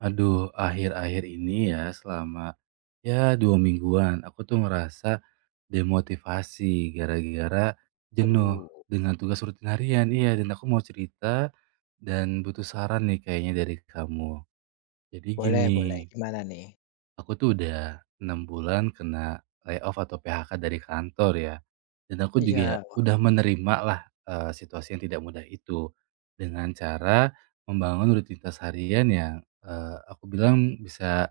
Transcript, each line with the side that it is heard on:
right: Aduh, akhir-akhir ini ya selama ya 2 mingguan aku tuh ngerasa demotivasi gara-gara jenuh
left: Aduh,
right: dengan tugas rutin harian. Iya, dan aku mau cerita dan butuh saran nih kayaknya dari kamu. Jadi
left: boleh
right: gini,
left: boleh, gimana nih?
right: aku tuh udah 6 bulan kena layoff atau PHK dari kantor ya. Dan aku juga
left: Iya, wah,
right: udah menerima lah situasi yang tidak mudah itu dengan cara membangun rutinitas harian yang eh, aku bilang bisa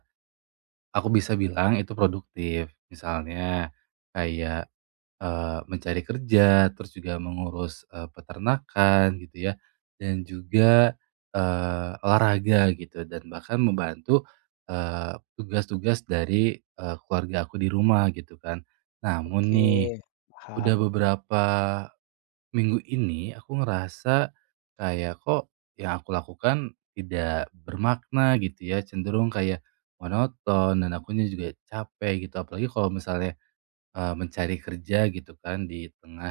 right: aku bisa bilang itu produktif. Misalnya kayak, mencari kerja, terus juga mengurus, peternakan gitu ya, dan juga, olahraga gitu dan bahkan membantu, tugas-tugas dari, keluarga aku di rumah gitu kan. Namun
left: oke,
right: nih, udah
left: paham.
right: beberapa minggu ini aku ngerasa kayak kok yang aku lakukan tidak bermakna gitu ya, cenderung kayak monoton dan akunya juga capek gitu. Apalagi kalau misalnya mencari kerja gitu kan di tengah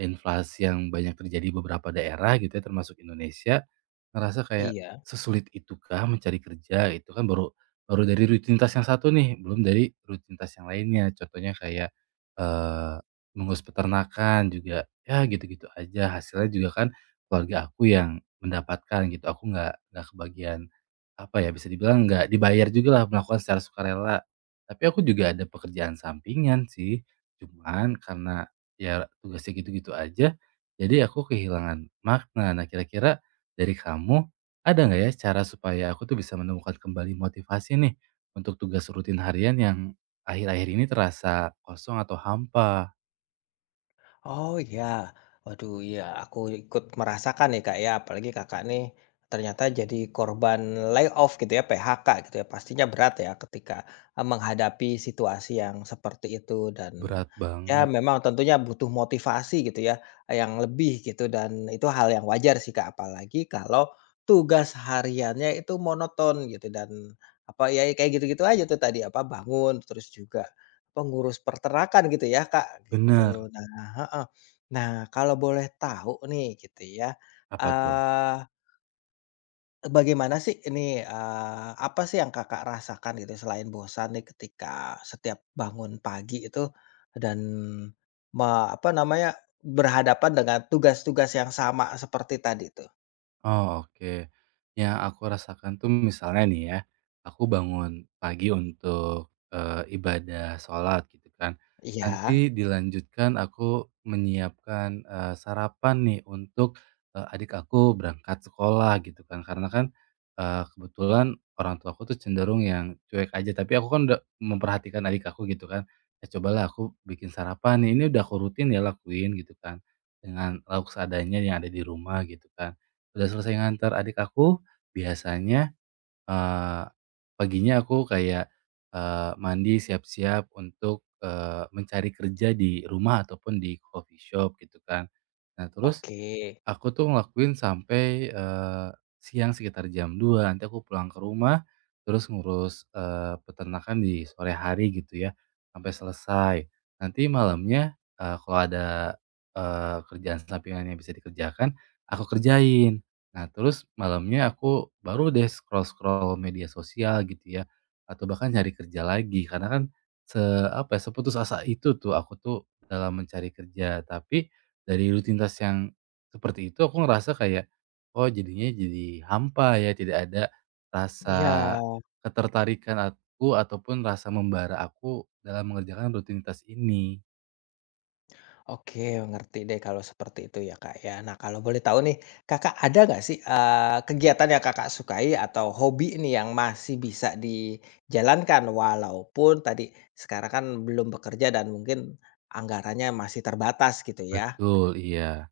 right: inflasi yang banyak terjadi di beberapa daerah gitu ya termasuk Indonesia, ngerasa kayak
left: Iya.
right: sesulit itukah mencari kerja? Itu kan baru baru dari rutinitas yang satu nih, belum dari rutinitas yang lainnya. Contohnya kayak, eee, mengurus peternakan juga ya gitu-gitu aja, hasilnya juga kan keluarga aku yang mendapatkan gitu, aku nggak kebagian, apa ya, bisa dibilang nggak dibayar juga lah melakukan secara sukarela. Tapi aku juga ada pekerjaan sampingan sih. Cuman karena ya tugasnya gitu-gitu aja, jadi aku kehilangan makna. Nah, kira-kira dari kamu ada nggak ya cara supaya aku tuh bisa menemukan kembali motivasi nih untuk tugas rutin harian yang akhir-akhir ini terasa kosong atau hampa?
left: Oh iya, waduh iya aku ikut merasakan nih Kak ya, apalagi Kakak nih ternyata jadi korban layoff gitu ya, PHK gitu ya. Pastinya berat ya ketika, menghadapi situasi yang seperti itu dan
right: Berat
left: ya
right: banget.
left: memang tentunya butuh motivasi gitu ya, yang lebih gitu dan itu hal yang wajar sih Kak, apalagi kalau tugas hariannya itu monoton gitu dan apa, ya kayak gitu-gitu aja tuh tadi, apa, bangun terus juga pengurus peternakan gitu ya, Kak,
right: Bener,
left: gitu. Nah, heeh. Nah, kalau boleh tahu nih gitu ya,
right: apa tuh?
left: eee, bagaimana sih ini, apa sih yang Kakak rasakan gitu selain bosan nih ketika setiap bangun pagi itu dan me apa namanya, berhadapan dengan tugas-tugas yang sama seperti tadi tuh?
right: Oh, oke. Yang aku rasakan tuh misalnya nih ya, aku bangun pagi untuk, ibadah sholat gitu kan.
left: Iya,
right: Nanti dilanjutkan aku menyiapkan, sarapan nih untuk, adik aku berangkat sekolah gitu kan. Karena kan, kebetulan orang tua aku tuh cenderung yang cuek aja, tapi aku kan udah memperhatikan adik aku gitu kan. Ya cobalah aku bikin sarapan nih, ini udah aku rutin ya lakuin gitu kan, dengan lauk seadanya yang ada di rumah gitu kan. Udah selesai ngantar adik aku, biasanya, eee, paginya aku kayak, mandi, siap-siap untuk, mencari kerja di rumah ataupun di coffee shop gitu kan. Nah, terus
left: oke.
right: aku tuh ngelakuin sampai, siang sekitar jam 2 nanti aku pulang ke rumah, terus ngurus, peternakan di sore hari gitu ya, sampai selesai. Nanti malamnya, kalau ada, kerjaan sampingan yang bisa dikerjakan, aku kerjain. Nah, terus malamnya aku baru deh scroll-scroll media sosial gitu ya, atau bahkan cari kerja lagi, karena kan se apa ya, seputus asa itu tuh aku tuh dalam mencari kerja. Tapi dari rutinitas yang seperti itu aku ngerasa kayak, oh jadinya jadi hampa ya, tidak ada rasa
left: Iya.
right: ketertarikan aku ataupun rasa membara aku dalam mengerjakan rutinitas ini.
left: Oke, ngerti deh kalau seperti itu ya, Kak, ya. Nah, kalau boleh tahu nih, Kakak ada nggak sih, kegiatan yang Kakak sukai atau hobi nih yang masih bisa dijalankan walaupun tadi sekarang kan belum bekerja dan mungkin anggarannya masih terbatas gitu ya?
right: Betul, iya.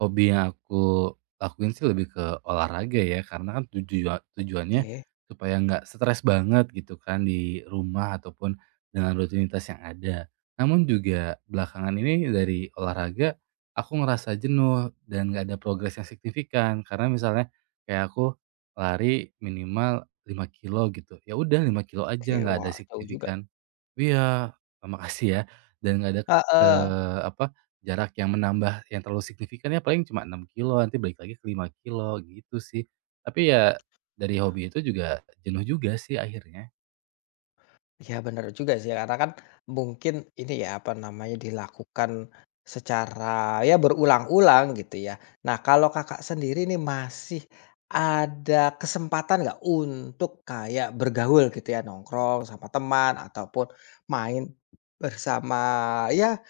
right: Hobi yang aku lakuin sih lebih ke olahraga ya, karena kan tujuannya
left: Oke
right: supaya nggak stres banget gitu kan di rumah ataupun dengan rutinitas yang ada. Namun juga belakangan ini dari olahraga aku ngerasa jenuh dan nggak ada progres yang signifikan. Karena misalnya kayak aku lari minimal 5 kilo gitu. Ya udah 5 kilo
left: oke,
right: aja nggak ada
left: wah jauh juga,
right: signifikan. Iya, makasih ya dan nggak ada,
left: heeh.
right: apa jarak yang menambah yang terlalu signifikan ya paling cuma 6 kilo nanti balik lagi ke 5 kilo gitu sih. Tapi ya dari hobi itu juga jenuh juga sih akhirnya.
left: Ya benar juga sih karena kan mungkin ini ya apa namanya dilakukan secara ya berulang-ulang gitu ya. Nah kalau kakak sendiri nih masih ada kesempatan nggak untuk kayak bergaul gitu ya, nongkrong sama teman ataupun main bersama ya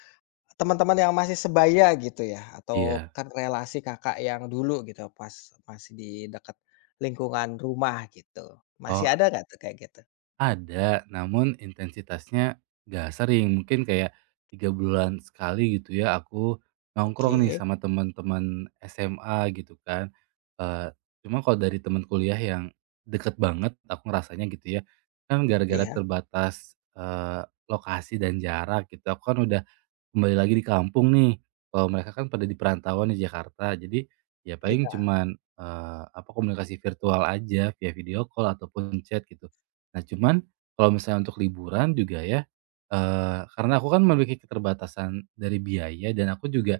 left: teman-teman yang masih sebaya gitu ya, atau
right: Iya.
left: kan relasi kakak yang dulu gitu pas masih di dekat lingkungan rumah gitu masih
right: Oh
left: ada nggak tuh kayak gitu?
right: ada, namun intensitasnya nggak sering, mungkin kayak 3 bulan sekali gitu ya aku nongkrong nih
left: Oke,
right: sama teman-teman SMA gitu kan. Eee, Cuma kalau dari teman kuliah yang deket banget aku ngerasanya gitu ya, kan gara-gara
left: iya.
right: terbatas, lokasi dan jarak gitu, aku kan udah kembali lagi di kampung nih, kalau mereka kan pada di perantauan di Jakarta, jadi ya paling
left: Iya
right: cuman, apa, komunikasi virtual aja via video call ataupun chat gitu. Nah cuman kalau misalnya untuk liburan juga ya, karena aku kan memiliki keterbatasan dari biaya dan aku juga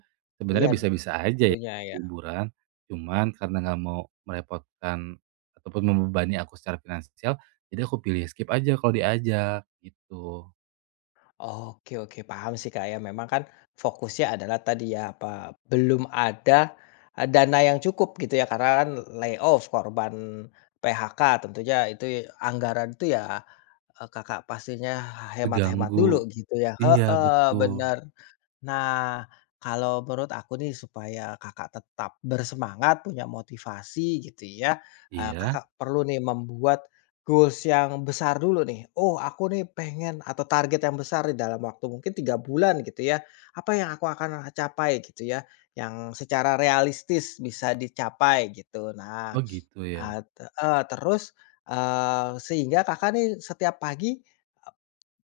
left: iya,
right: sebenarnya bisa-bisa aja ya
left: tentunya ya.
right: liburan, cuman karena nggak mau merepotkan ataupun membebani aku secara finansial, jadi aku pilih skip aja kalau diajak gitu,
left: Oke oke, paham sih, Kak, ya, memang kan fokusnya adalah tadi ya, apa, belum ada, dana yang cukup gitu ya, karena kan layoff, korban PHK, tentunya itu anggaran itu ya, Kakak pastinya hemat-hemat
right: terganggu.
left: dulu gitu ya,
right: Iya
left: heeh,
right: betul.
left: bener. Nah, kalau menurut aku nih supaya Kakak tetap bersemangat, punya motivasi gitu ya,
right: Iya?
left: Kakak perlu nih membuat goals yang besar dulu nih. Oh, aku nih pengen atau target yang besar di dalam waktu mungkin 3 bulan gitu ya, apa yang aku akan capai gitu ya, yang secara realistis bisa dicapai gitu. Nah,
right: Oh gitu ya?
left: terus, sehingga Kakak nih setiap pagi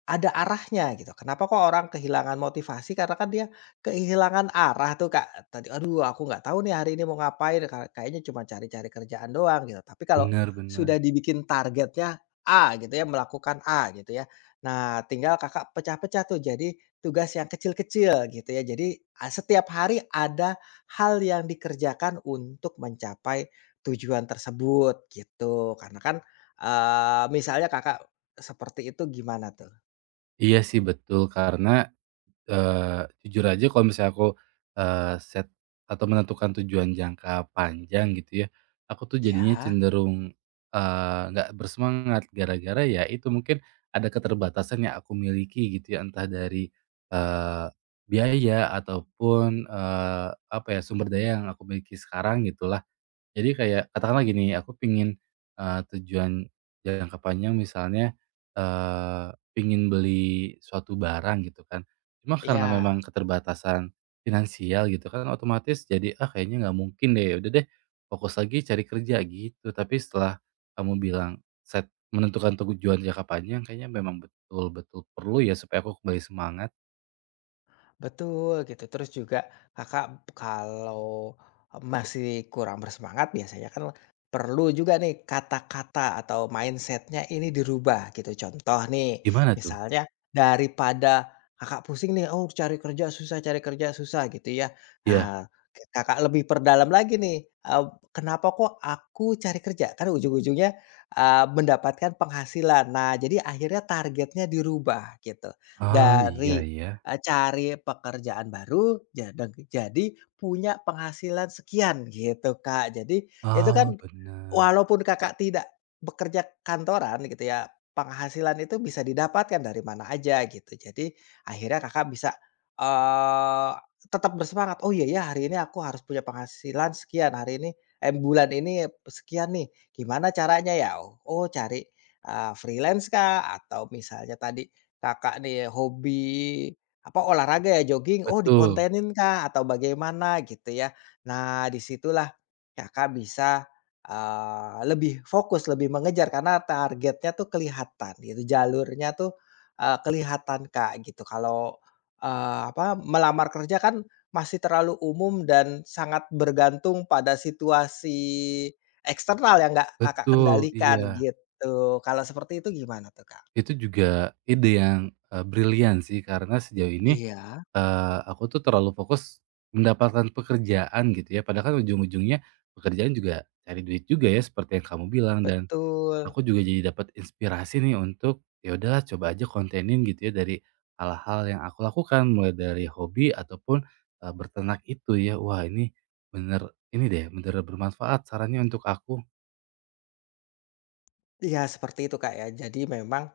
left: ada arahnya gitu. Kenapa kok orang kehilangan motivasi, karena kan dia kehilangan arah tuh, Kak. Tadi, "Aduh, aku nggak tahu nih hari ini mau ngapain, kayaknya cuma cari-cari kerjaan doang," gitu. Tapi kalau sudah
right: Benar-benar.
left: dibikin targetnya A gitu ya, melakukan A gitu ya. Nah, tinggal Kakak pecah-pecah tuh jadi tugas yang kecil-kecil gitu ya. Jadi, a setiap hari ada hal yang dikerjakan untuk mencapai tujuan tersebut gitu. Karena kan, misalnya Kakak seperti itu gimana tuh?
right: Iya sih betul karena, jujur aja kalau misalnya aku, eee, set atau menentukan tujuan jangka panjang gitu ya, aku tuh jadinya
left: Iya,
right: cenderung, nggak bersemangat gara-gara ya itu mungkin ada keterbatasan yang aku miliki gitu ya entah dari, eee, biaya ataupun, apa ya, sumber daya yang aku miliki sekarang gitu lah. Jadi kayak katakanlah gini, aku pingin tujuan jangka panjang misalnya, eee, pengen beli suatu barang gitu kan. Cuma karena
left: iya.
right: memang keterbatasan finansial gitu kan otomatis jadi, "Ah, kayaknya nggak mungkin deh, ya udah deh fokus lagi cari kerja," gitu. Tapi setelah kamu bilang set menentukan tujuan jangka panjang kayaknya memang betul-betul perlu ya supaya aku kembali semangat.
left: Betul gitu, terus juga Kakak kalau masih kurang bersemangat biasanya kan perlu juga nih kata-kata atau mindsetnya ini dirubah gitu. Contoh nih,
right: Gimana tuh?
left: misalnya daripada Kakak pusing nih, "Oh cari kerja susah," gitu ya.
right: Iya.
left: Nah, Kakak lebih perdalam lagi nih, "Kenapa kok aku cari kerja?" Kan ujung-ujungnya, mendapatkan penghasilan. Nah, jadi akhirnya targetnya dirubah gitu.
right: Ah iya
left: Dari
right: ya.
left: Cari pekerjaan baru, ja deng jadi punya penghasilan sekian gitu, Kak. Jadi itu
right: Ah
left: kan
right: benar.
left: walaupun Kakak tidak bekerja kantoran gitu ya, penghasilan itu bisa didapatkan dari mana aja gitu. Jadi akhirnya Kakak bisa, eee, tetap bersemangat, "Oh iya ya hari ini aku harus punya penghasilan sekian, hari ini bulan ini sekian nih, gimana caranya ya?" Oh oh, cari, freelance kah? Atau misalnya tadi Kakak nih hobi apa, olahraga ya, jogging, oh
right: Betul
left: dikontenin Kak, atau bagaimana gitu ya. Nah, disitulah Kakak bisa, lebih fokus, lebih mengejar karena targetnya tuh kelihatan gitu, jalurnya tuh, kelihatan Kak, gitu. Kalau, apa, melamar kerja kan masih terlalu umum dan sangat bergantung pada situasi eksternal yang nggak Kakak
right: betul,
left: kendalikan
right: iya.
left: gitu. Kalau seperti itu gimana tuh Kak?
right: Itu juga ide yang, brilian sih karena sejauh ini,
left: Iya.
right: aku tuh terlalu fokus mendapatkan pekerjaan gitu ya, padahal kan ujung-ujungnya pekerjaan juga cari duit juga ya seperti yang kamu bilang dan
left: Betul.
right: aku juga jadi dapat inspirasi nih untuk, ya udahlah coba aja kontenin gitu ya dari hal-hal yang aku lakukan mulai dari hobi ataupun, berternak itu ya. Wah ini bener ini deh bener bermanfaat sarannya untuk aku.
left: Iya seperti itu Kak ya. Jadi memang,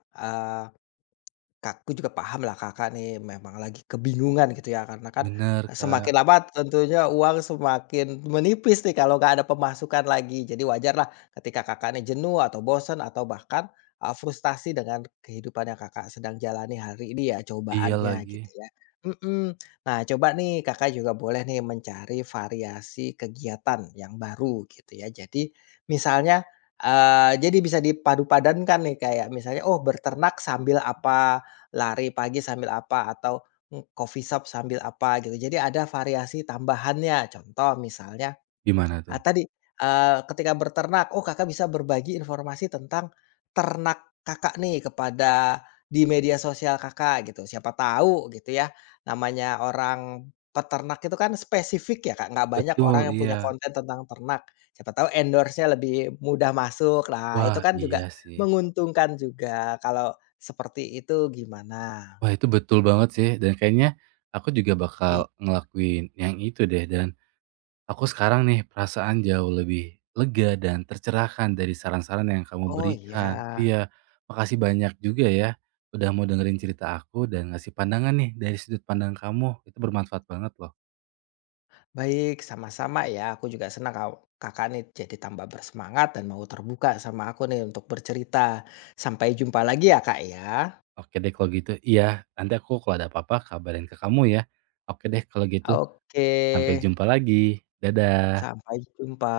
left: kakku juga paham lah Kakak nih memang lagi kebingungan gitu ya karena kan,
right: Bener,
left: semakin
right: Kak.
left: lama tentunya uang semakin menipis nih kalau nggak ada pemasukan lagi. Jadi wajar lah ketika Kakak nih jenuh atau bosen atau bahkan, frustasi dengan kehidupan yang Kakak sedang jalani hari ini ya
right: Iya
left: cobaannya
right: lagi.
left: gitu ya. Mhm. Nah coba nih Kakak juga boleh nih mencari variasi kegiatan yang baru gitu ya. Jadi misalnya, jadi bisa dipadu padankan nih kayak misalnya, oh berternak sambil apa lari pagi sambil apa, atau, coffee shop sambil apa gitu. Jadi ada variasi tambahannya. Contoh misalnya,
right: Gimana tuh?
left: ah, tadi, ketika berternak, oh Kakak bisa berbagi informasi tentang ternak Kakak nih kepada di media sosial Kakak gitu. Siapa tahu gitu ya, namanya orang peternak itu kan spesifik ya Kak, nggak banyak orang
right: Betul,
left: yang punya
right: iya.
left: konten tentang ternak. Siapa tahu endorse-nya lebih mudah masuk. Nah, itu
right: Wah,
left: kan juga
right: iya sih.
left: menguntungkan juga. Kalau seperti itu gimana?
right: Wah, itu betul banget sih dan kayaknya aku juga bakal
left: Iy
right: ngelakuin yang itu deh dan aku sekarang nih perasaan jauh lebih lega dan tercerahkan dari saran-saran yang kamu
left: oh iya,
right: berikan. Iya, makasih banyak juga ya udah mau dengerin cerita aku dan ngasih pandangan nih dari sudut pandang kamu. Itu bermanfaat banget loh.
left: baik sama-sama ya aku juga senang Kakak nih jadi tambah bersemangat dan mau terbuka sama aku nih untuk bercerita. Sampai jumpa lagi ya Kak ya.
right: Oke deh kalau gitu. Iya, nanti aku kalau ada apa-apa kabarin ke kamu ya. Oke deh kalau gitu. Sampai
left: Oke,
right: jumpa lagi. Dadah.
left: sampai jumpa.